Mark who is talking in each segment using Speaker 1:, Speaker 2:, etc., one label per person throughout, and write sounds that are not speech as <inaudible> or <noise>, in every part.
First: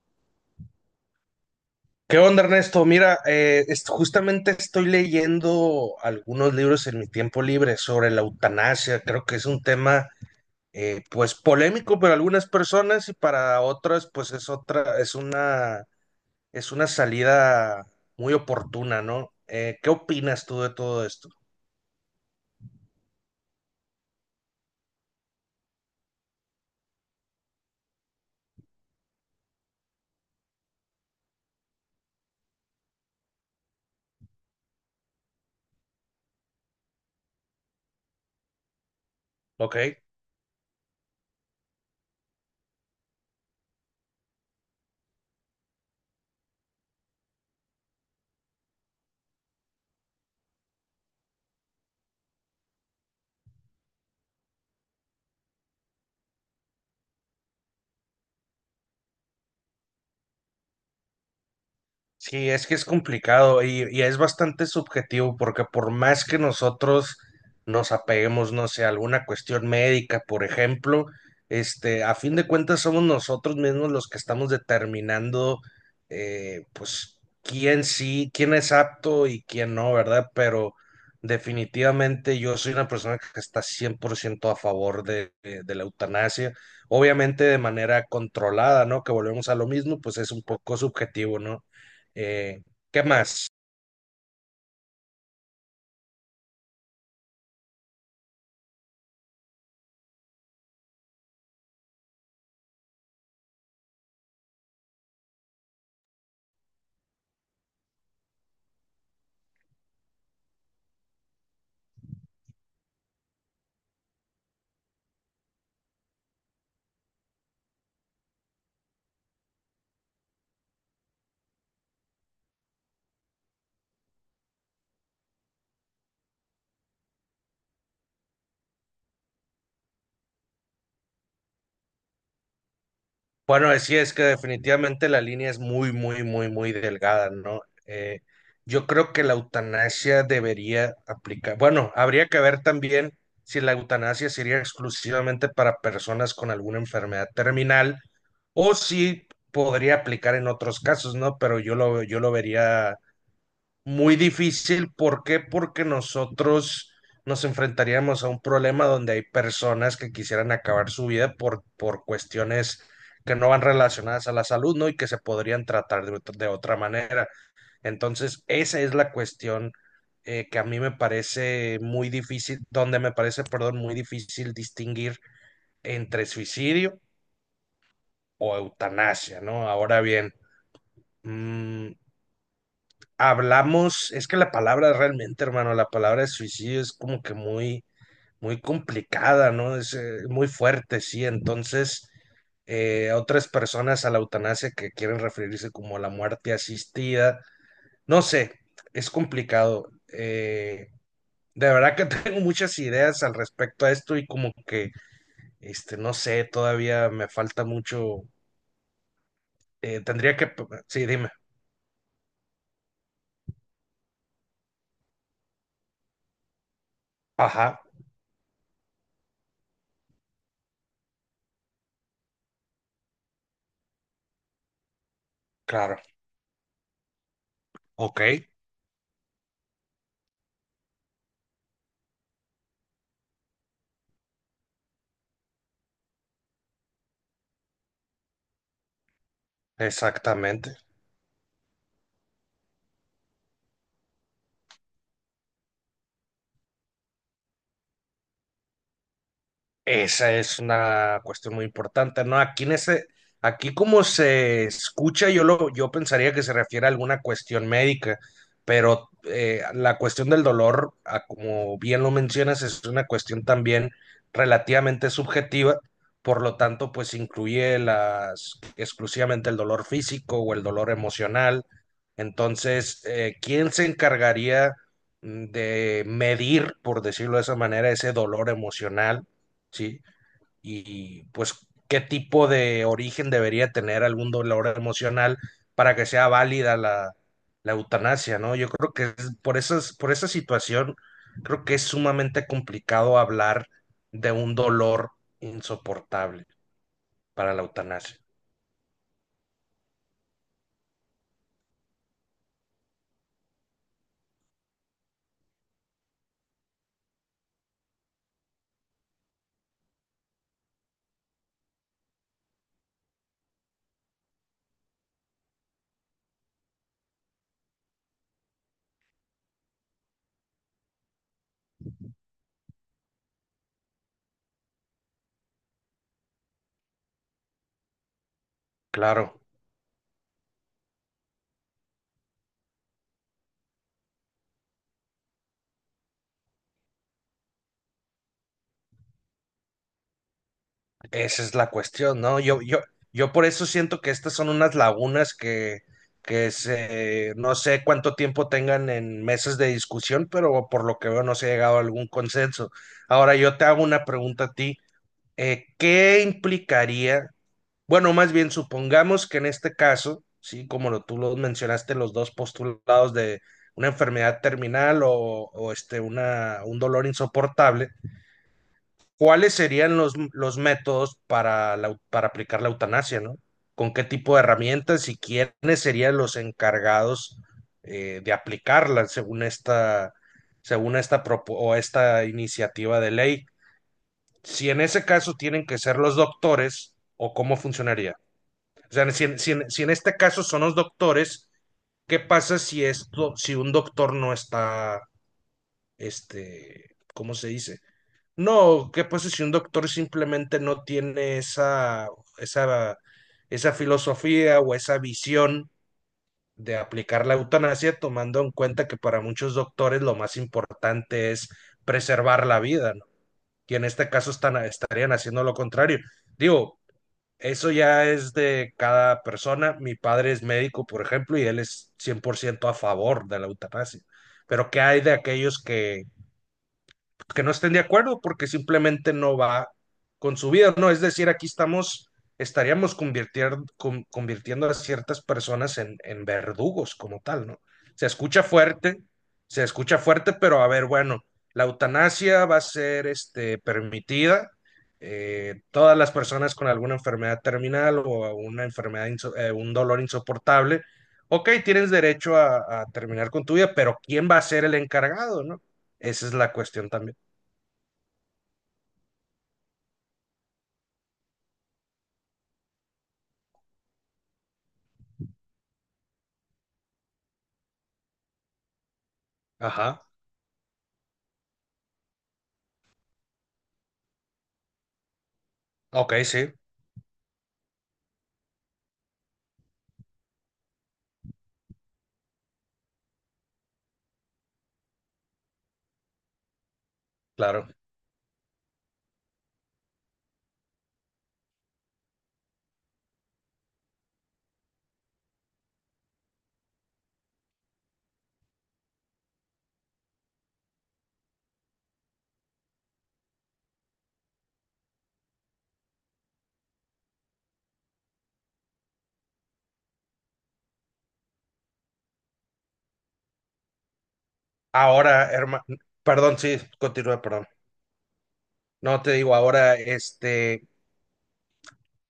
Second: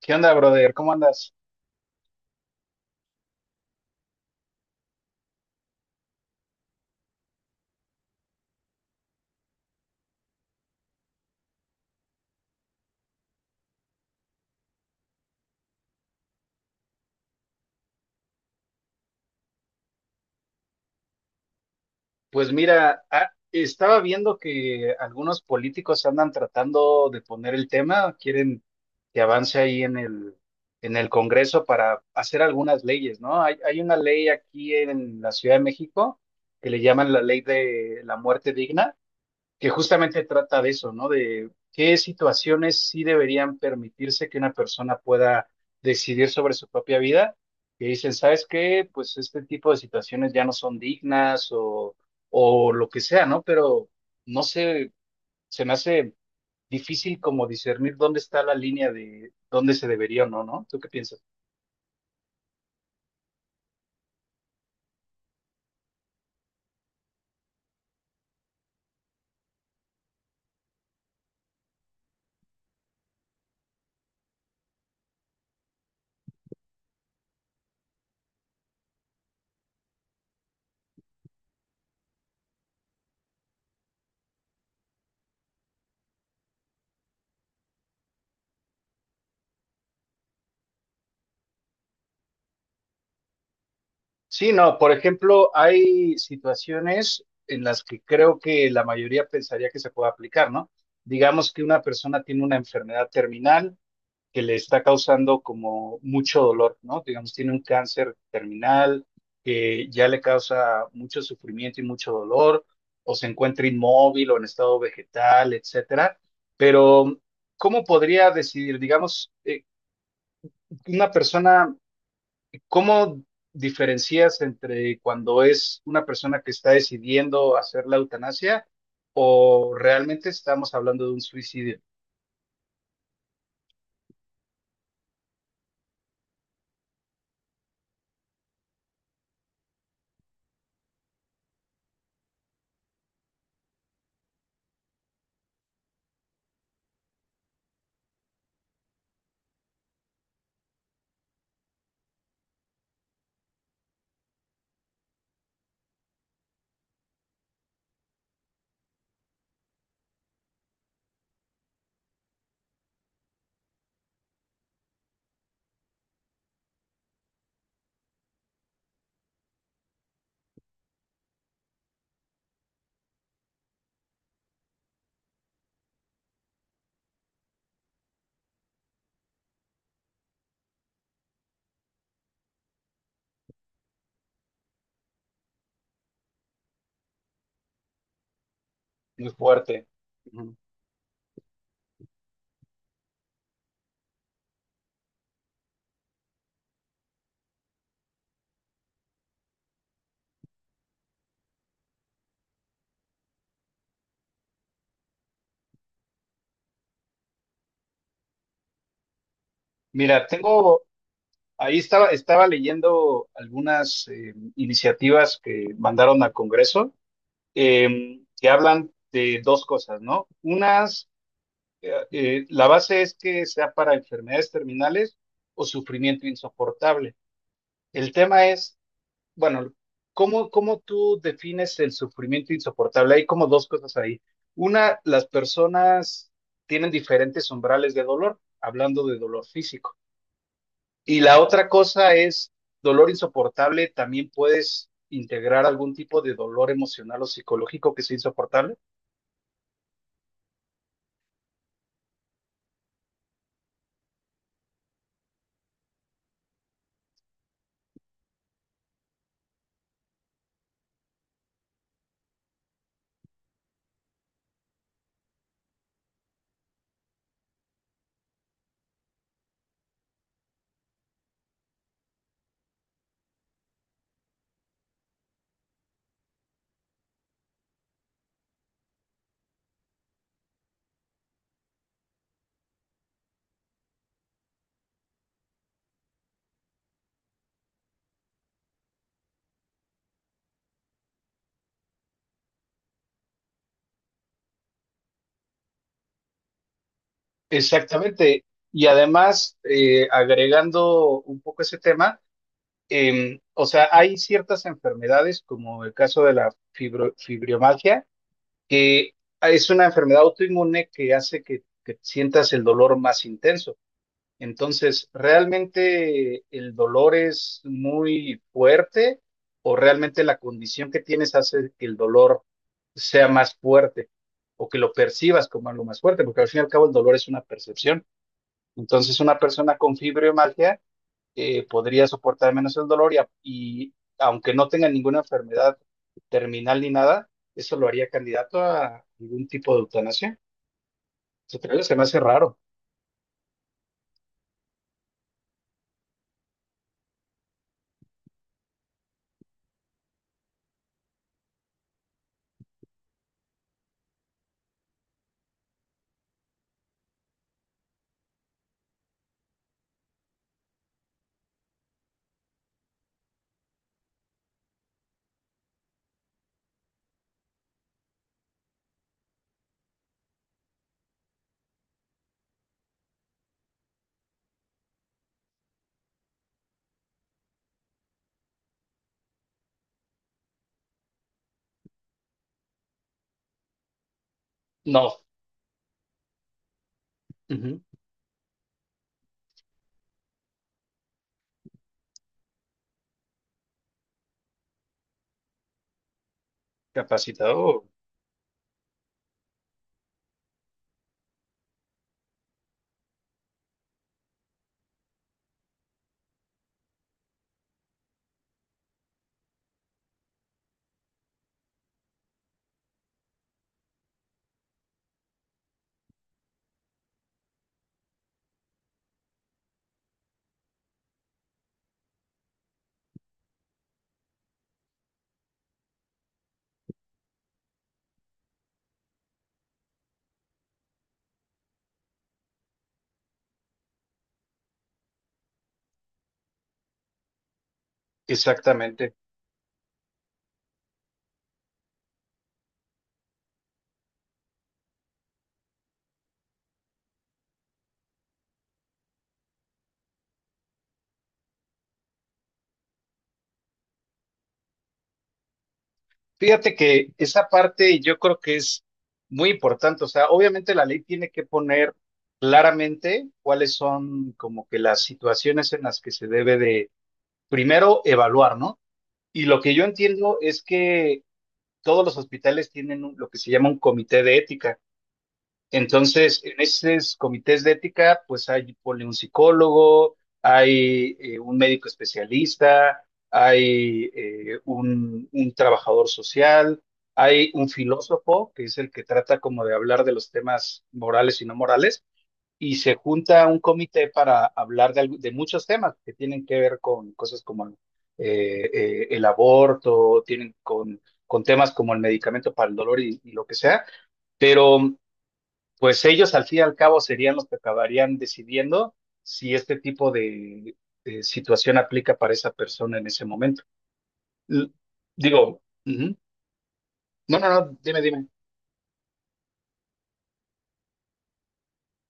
Speaker 1: ¿Qué onda, brother? ¿Cómo andas?
Speaker 2: ¿Qué onda, Ernesto? Mira, justamente estoy leyendo algunos libros en mi tiempo libre sobre la eutanasia. Creo que es un tema, polémico para algunas personas y para otras, pues, es una salida muy oportuna, ¿no? ¿Qué opinas tú de todo esto?
Speaker 1: Pues mira, estaba viendo que algunos políticos andan tratando de poner el tema, quieren que avance ahí en el Congreso para hacer algunas leyes, ¿no? Hay una ley aquí en la Ciudad de México que le llaman la ley de la muerte digna que
Speaker 2: ¿Ok?
Speaker 1: justamente trata de eso, ¿no? De qué situaciones sí deberían permitirse que una persona pueda decidir sobre su propia vida, que dicen, ¿sabes qué? Pues este tipo de situaciones ya no son dignas o lo que sea, ¿no? Pero no sé, se me hace difícil como discernir dónde está la línea de dónde se debería o no, ¿no? ¿Tú qué piensas?
Speaker 2: Sí, es que es complicado y es bastante subjetivo porque por más que nosotros nos apeguemos, no sé, a alguna cuestión médica, por ejemplo, este, a fin de cuentas somos nosotros mismos los que estamos determinando, quién sí, quién es apto y quién no, ¿verdad? Pero definitivamente yo soy una persona que está 100% a favor de la eutanasia, obviamente de manera controlada, ¿no? Que volvemos a lo mismo, pues es un poco subjetivo, ¿no? Eh, ¿Qué más?
Speaker 1: Sí, no, por ejemplo, hay situaciones en las que creo que la mayoría pensaría que se puede aplicar, ¿no? Digamos que una persona tiene una enfermedad terminal que le está causando como mucho dolor, ¿no? Digamos, tiene un cáncer terminal que ya le causa mucho sufrimiento y mucho dolor, o se encuentra inmóvil o en estado vegetal, etcétera. Pero, ¿cómo podría decidir, digamos, una persona? ¿Cómo diferencias entre cuando es una persona que está decidiendo hacer la eutanasia o realmente estamos hablando de un suicidio
Speaker 2: Bueno, decía es que definitivamente la línea es muy, muy, muy, muy delgada, ¿no? Eh, yo creo que la eutanasia debería aplicar. Bueno, habría que ver también si la eutanasia sería exclusivamente para personas con alguna enfermedad terminal o si podría aplicar en otros casos, ¿no? Pero yo lo vería muy difícil. ¿Por qué? Porque nosotros nos enfrentaríamos a un problema donde hay personas que quisieran acabar su vida por cuestiones que no van relacionadas a la salud, ¿no? Y que se podrían tratar de otra manera. Entonces, esa es la cuestión, que a mí me parece muy difícil, donde me parece, perdón, muy difícil distinguir entre suicidio o eutanasia, ¿no? Ahora bien, mm, hablamos, es que la palabra realmente, hermano, la palabra de suicidio es como que muy, muy
Speaker 1: muy
Speaker 2: complicada, ¿no?
Speaker 1: fuerte?
Speaker 2: Es muy
Speaker 1: Ujú.
Speaker 2: fuerte, sí. Entonces, otras personas a la eutanasia que quieren referirse como a la muerte asistida, no sé, es complicado. De verdad que <laughs> tengo muchas ideas al respecto a esto y como que, este, no sé, todavía me falta mucho. eh,
Speaker 1: Mira,
Speaker 2: tendría que,
Speaker 1: tengo,
Speaker 2: sí, dime.
Speaker 1: ahí estaba, estaba leyendo algunas iniciativas que mandaron al Congreso
Speaker 2: Ajá,
Speaker 1: que hablan de dos cosas, ¿no? Unas, la base es que sea para enfermedades terminales o
Speaker 2: claro.
Speaker 1: sufrimiento insoportable. El
Speaker 2: Ok,
Speaker 1: tema es bueno, ¿cómo, cómo tú defines el sufrimiento insoportable? Hay como dos cosas ahí. Una, las personas tienen diferentes umbrales de dolor, hablando de dolor físico.
Speaker 2: exactamente.
Speaker 1: Y la otra cosa es, dolor insoportable, ¿también puedes integrar algún tipo de dolor emocional o psicológico que sea insoportable?
Speaker 2: Esa es una cuestión muy importante, ¿no? Aquí como se escucha, yo pensaría que se refiere a alguna cuestión médica, pero la cuestión del dolor, a como bien lo mencionas, es una cuestión también relativamente subjetiva, por lo tanto, pues incluye las exclusivamente el dolor físico o el dolor emocional. Entonces, ¿quién se encargaría, de medir, por decirlo de esa manera, ese dolor emocional? ¿Sí? Y pues, ¿qué tipo de origen debería tener algún dolor emocional para que sea válida la eutanasia, ¿no? Yo creo que por esas, por esa situación, creo que es sumamente complicado hablar de un dolor insoportable para la eutanasia.
Speaker 1: Exactamente. Y además, agregando un poco ese tema, o sea, hay ciertas enfermedades, como el caso de la fibromialgia que es una enfermedad autoinmune que hace que sientas el dolor más intenso. Entonces, ¿realmente el dolor es muy fuerte o realmente la condición que tienes hace que el dolor sea más fuerte o que lo percibas como algo más fuerte? Porque al fin y al cabo el dolor es una percepción. Entonces, una
Speaker 2: Claro.
Speaker 1: persona con fibromialgia podría soportar menos el dolor y aunque no tenga ninguna enfermedad terminal ni nada, eso lo haría candidato a algún tipo de eutanasia.
Speaker 2: Esa es
Speaker 1: Se
Speaker 2: la
Speaker 1: cree que se me hace
Speaker 2: cuestión, ¿no?
Speaker 1: raro.
Speaker 2: Yo por eso siento que estas son unas lagunas no sé cuánto tiempo tengan en mesas de discusión, pero por lo que veo no se ha llegado a algún consenso. Ahora yo te hago una pregunta a ti. ¿Qué implicaría? Bueno, más bien supongamos que en este caso, sí, tú lo mencionaste, los dos postulados de una enfermedad terminal un dolor insoportable, ¿cuáles serían los métodos para, para aplicar la eutanasia, ¿no? ¿Con qué tipo de herramientas y quiénes serían los encargados, de aplicarla según esta, propo- o esta iniciativa de ley? Si en ese
Speaker 1: No.
Speaker 2: caso tienen que ser los doctores, ¿o cómo
Speaker 1: Ujú.
Speaker 2: funcionaría? O sea, si en este caso son los doctores, ¿qué pasa si esto, si un doctor no está, este, ¿cómo se dice?
Speaker 1: Capacitado.
Speaker 2: No, ¿qué pasa si un doctor simplemente no tiene esa, esa filosofía o esa visión de aplicar la eutanasia, tomando en cuenta que para muchos doctores lo más importante es preservar la vida, ¿no? Y en este caso estarían haciendo lo contrario. Digo, eso ya es de cada persona. Mi padre es médico, por ejemplo, y él es 100% a favor de la eutanasia. Pero ¿qué hay de aquellos que no estén de acuerdo porque simplemente no va con su vida, ¿no? Es decir, estaríamos convirtiendo a ciertas personas en verdugos como tal, ¿no? Se escucha fuerte,
Speaker 1: Exactamente.
Speaker 2: se escucha fuerte, pero a ver, bueno, la eutanasia va a ser este, permitida. Todas las personas con alguna enfermedad terminal o una un dolor insoportable, ok, tienes derecho a terminar con tu vida, pero ¿quién va a ser el encargado, no? Esa es la
Speaker 1: Fíjate
Speaker 2: cuestión
Speaker 1: que
Speaker 2: también.
Speaker 1: esa parte yo creo que es muy importante. O sea, obviamente la ley tiene que poner claramente cuáles son como que las situaciones en las que se debe de primero evaluar, ¿no? Y lo que yo
Speaker 2: Ajá.
Speaker 1: entiendo es que todos los hospitales tienen lo que se llama un comité de ética.
Speaker 2: Ok,
Speaker 1: Entonces,
Speaker 2: sí,
Speaker 1: en esos comités de ética, pues hay ponle, un psicólogo, hay un médico especialista, hay un trabajador social, hay un
Speaker 2: claro.
Speaker 1: filósofo, que es el que trata como de hablar de los temas morales y no morales, y se junta un comité para hablar de, de muchos temas que tienen que ver con cosas como el aborto, tienen con temas como el medicamento para el dolor y lo que sea, pero pues ellos al fin y al cabo serían los que acabarían decidiendo si este tipo de situación aplica para esa persona en ese momento. L-
Speaker 2: Ahora,
Speaker 1: digo,
Speaker 2: hermano,
Speaker 1: ujú.
Speaker 2: perdón, sí, continúa,
Speaker 1: No,
Speaker 2: perdón.
Speaker 1: no, no, dime, dime.
Speaker 2: No te digo, ahora, este,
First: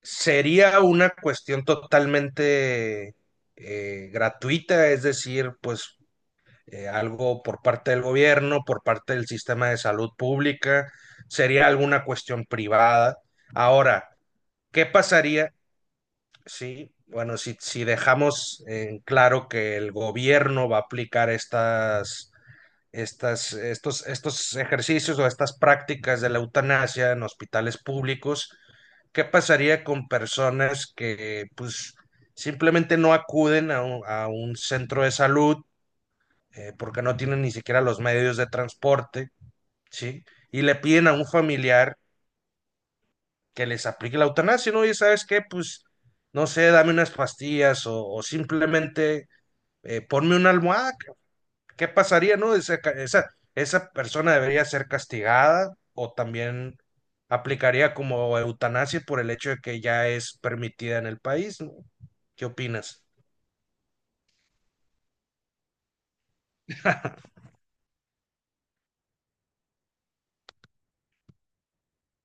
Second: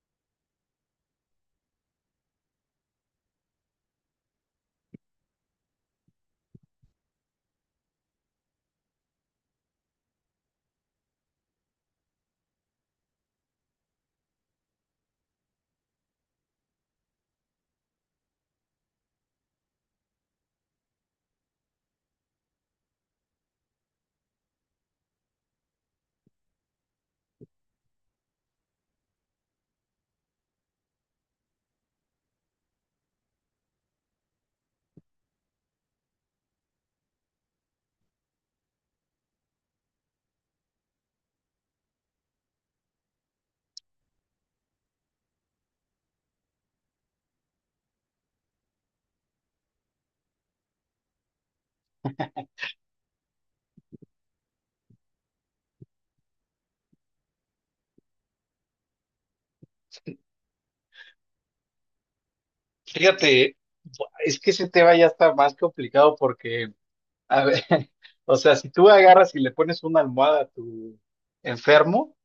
Speaker 2: sería una cuestión totalmente gratuita, es decir, pues algo por parte del gobierno, por parte del sistema de salud pública, sería alguna cuestión privada. Ahora, ¿qué pasaría? Sí, bueno, si dejamos en claro que el gobierno va a aplicar estos ejercicios o estas prácticas de la eutanasia en hospitales públicos, ¿qué pasaría con personas que pues simplemente no acuden a un centro de salud, porque no tienen ni siquiera los medios de transporte, ¿sí? Y le piden a un familiar que les aplique la eutanasia, ¿no? Y sabes qué, pues, no sé, dame unas pastillas o simplemente ponme una almohada. ¿Qué pasaría, no? Esa persona debería ser castigada o también aplicaría como eutanasia por el hecho de que ya es permitida en el país, ¿no? ¿Qué opinas?
Speaker 1: Fíjate, es que ese tema ya está más complicado porque a ver, <laughs> o sea, si tú agarras y le pones una almohada a tu enfermo,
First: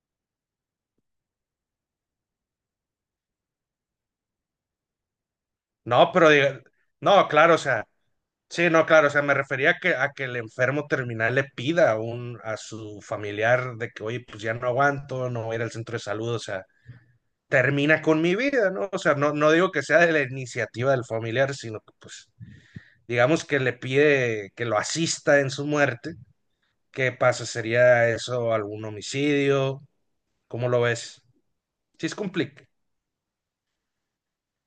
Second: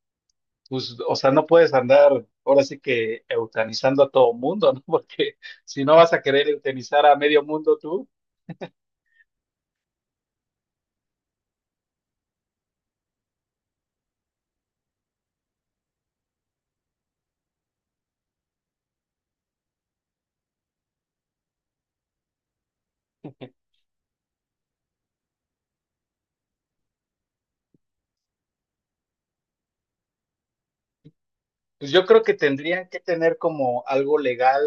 Speaker 1: pues, o sea, no puedes andar ahora sí que eutanizando a todo mundo, ¿no? <laughs> Porque si no
Speaker 2: No,
Speaker 1: vas a querer eutanizar a
Speaker 2: no,
Speaker 1: medio
Speaker 2: claro, o
Speaker 1: mundo
Speaker 2: sea,
Speaker 1: tú,
Speaker 2: sí, no, claro, o sea, me refería a que el enfermo terminal le pida a su familiar de que, oye, pues ya no aguanto, no voy a ir al centro de salud, o sea, termina con mi vida, ¿no? O sea, no digo que sea de la iniciativa del familiar, sino que, pues, digamos que le pide que lo asista en su muerte. ¿Qué pasa? ¿Sería eso algún homicidio? ¿Cómo lo ves?
Speaker 1: pues yo
Speaker 2: Sí, es
Speaker 1: creo que
Speaker 2: complicado.
Speaker 1: tendrían que tener como algo legal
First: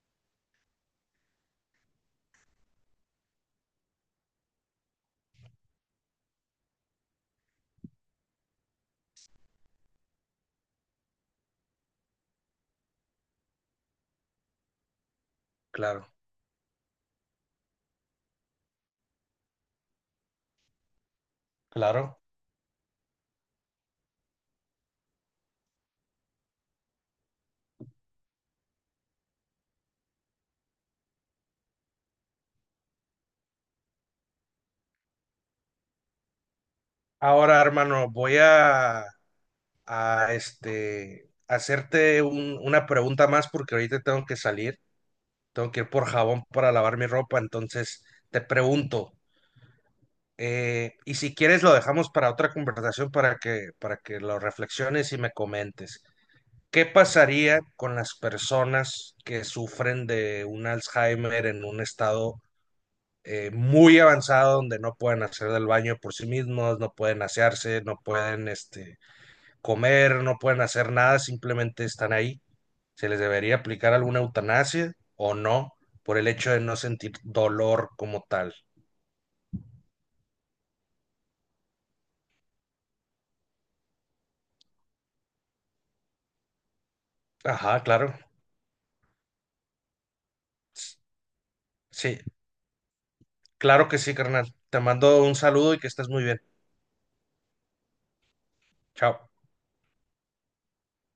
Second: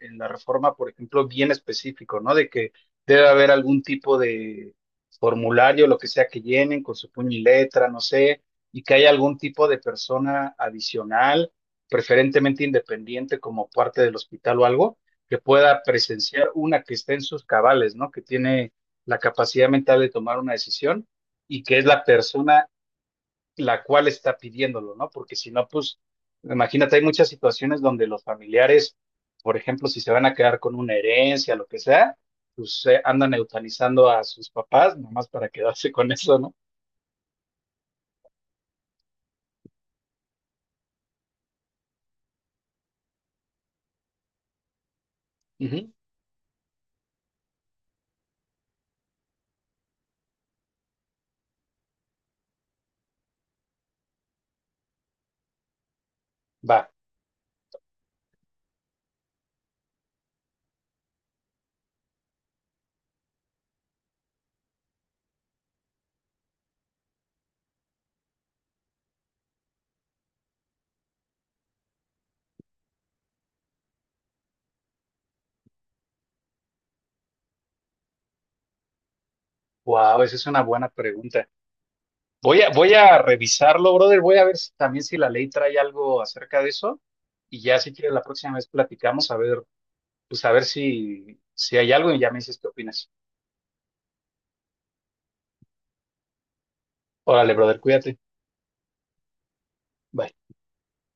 Speaker 1: en la reforma, por ejemplo, bien específico, ¿no? De que debe haber algún tipo de formulario, lo que sea que llenen con su puño y letra, no sé, y que haya algún tipo de persona adicional, preferentemente independiente como parte del hospital o algo, que pueda
Speaker 2: Claro,
Speaker 1: presenciar una que esté en sus cabales, ¿no? Que tiene la capacidad mental de tomar una decisión y que es la
Speaker 2: claro.
Speaker 1: persona la cual está pidiéndolo, ¿no? Porque si no, pues, imagínate, hay muchas situaciones donde los familiares, por ejemplo, si se van a quedar con una herencia, lo que sea, pues andan eutanizando a sus papás, nomás para quedarse con eso, ¿no?
Speaker 2: Ahora, hermano, a este, hacerte una pregunta más porque ahorita tengo que salir. Tengo que ir
Speaker 1: Ujú.
Speaker 2: por jabón para lavar mi ropa. Entonces, te pregunto, y si quieres lo dejamos para otra conversación para que lo reflexiones y me comentes.
Speaker 1: Va,
Speaker 2: ¿Qué pasaría con las personas que sufren de un Alzheimer en un estado muy avanzado donde no pueden hacer del baño por sí mismos, no pueden asearse, no pueden este, comer, no pueden hacer nada, simplemente están ahí? ¿Se les debería aplicar alguna eutanasia o no por el hecho de no sentir dolor como tal?
Speaker 1: wow, esa es una buena pregunta. Voy a revisarlo, brother, voy a ver si- también si la ley trae algo acerca de eso y ya
Speaker 2: Ajá,
Speaker 1: si quieres
Speaker 2: claro.
Speaker 1: la próxima vez platicamos a ver, pues a ver
Speaker 2: S-
Speaker 1: si, si hay algo y
Speaker 2: Sí,
Speaker 1: ya me dices qué opinas.
Speaker 2: claro que sí, carnal. Te mando un saludo y que estés muy bien.
Speaker 1: Órale, brother, cuídate.
Speaker 2: Chao.
Speaker 1: Bye.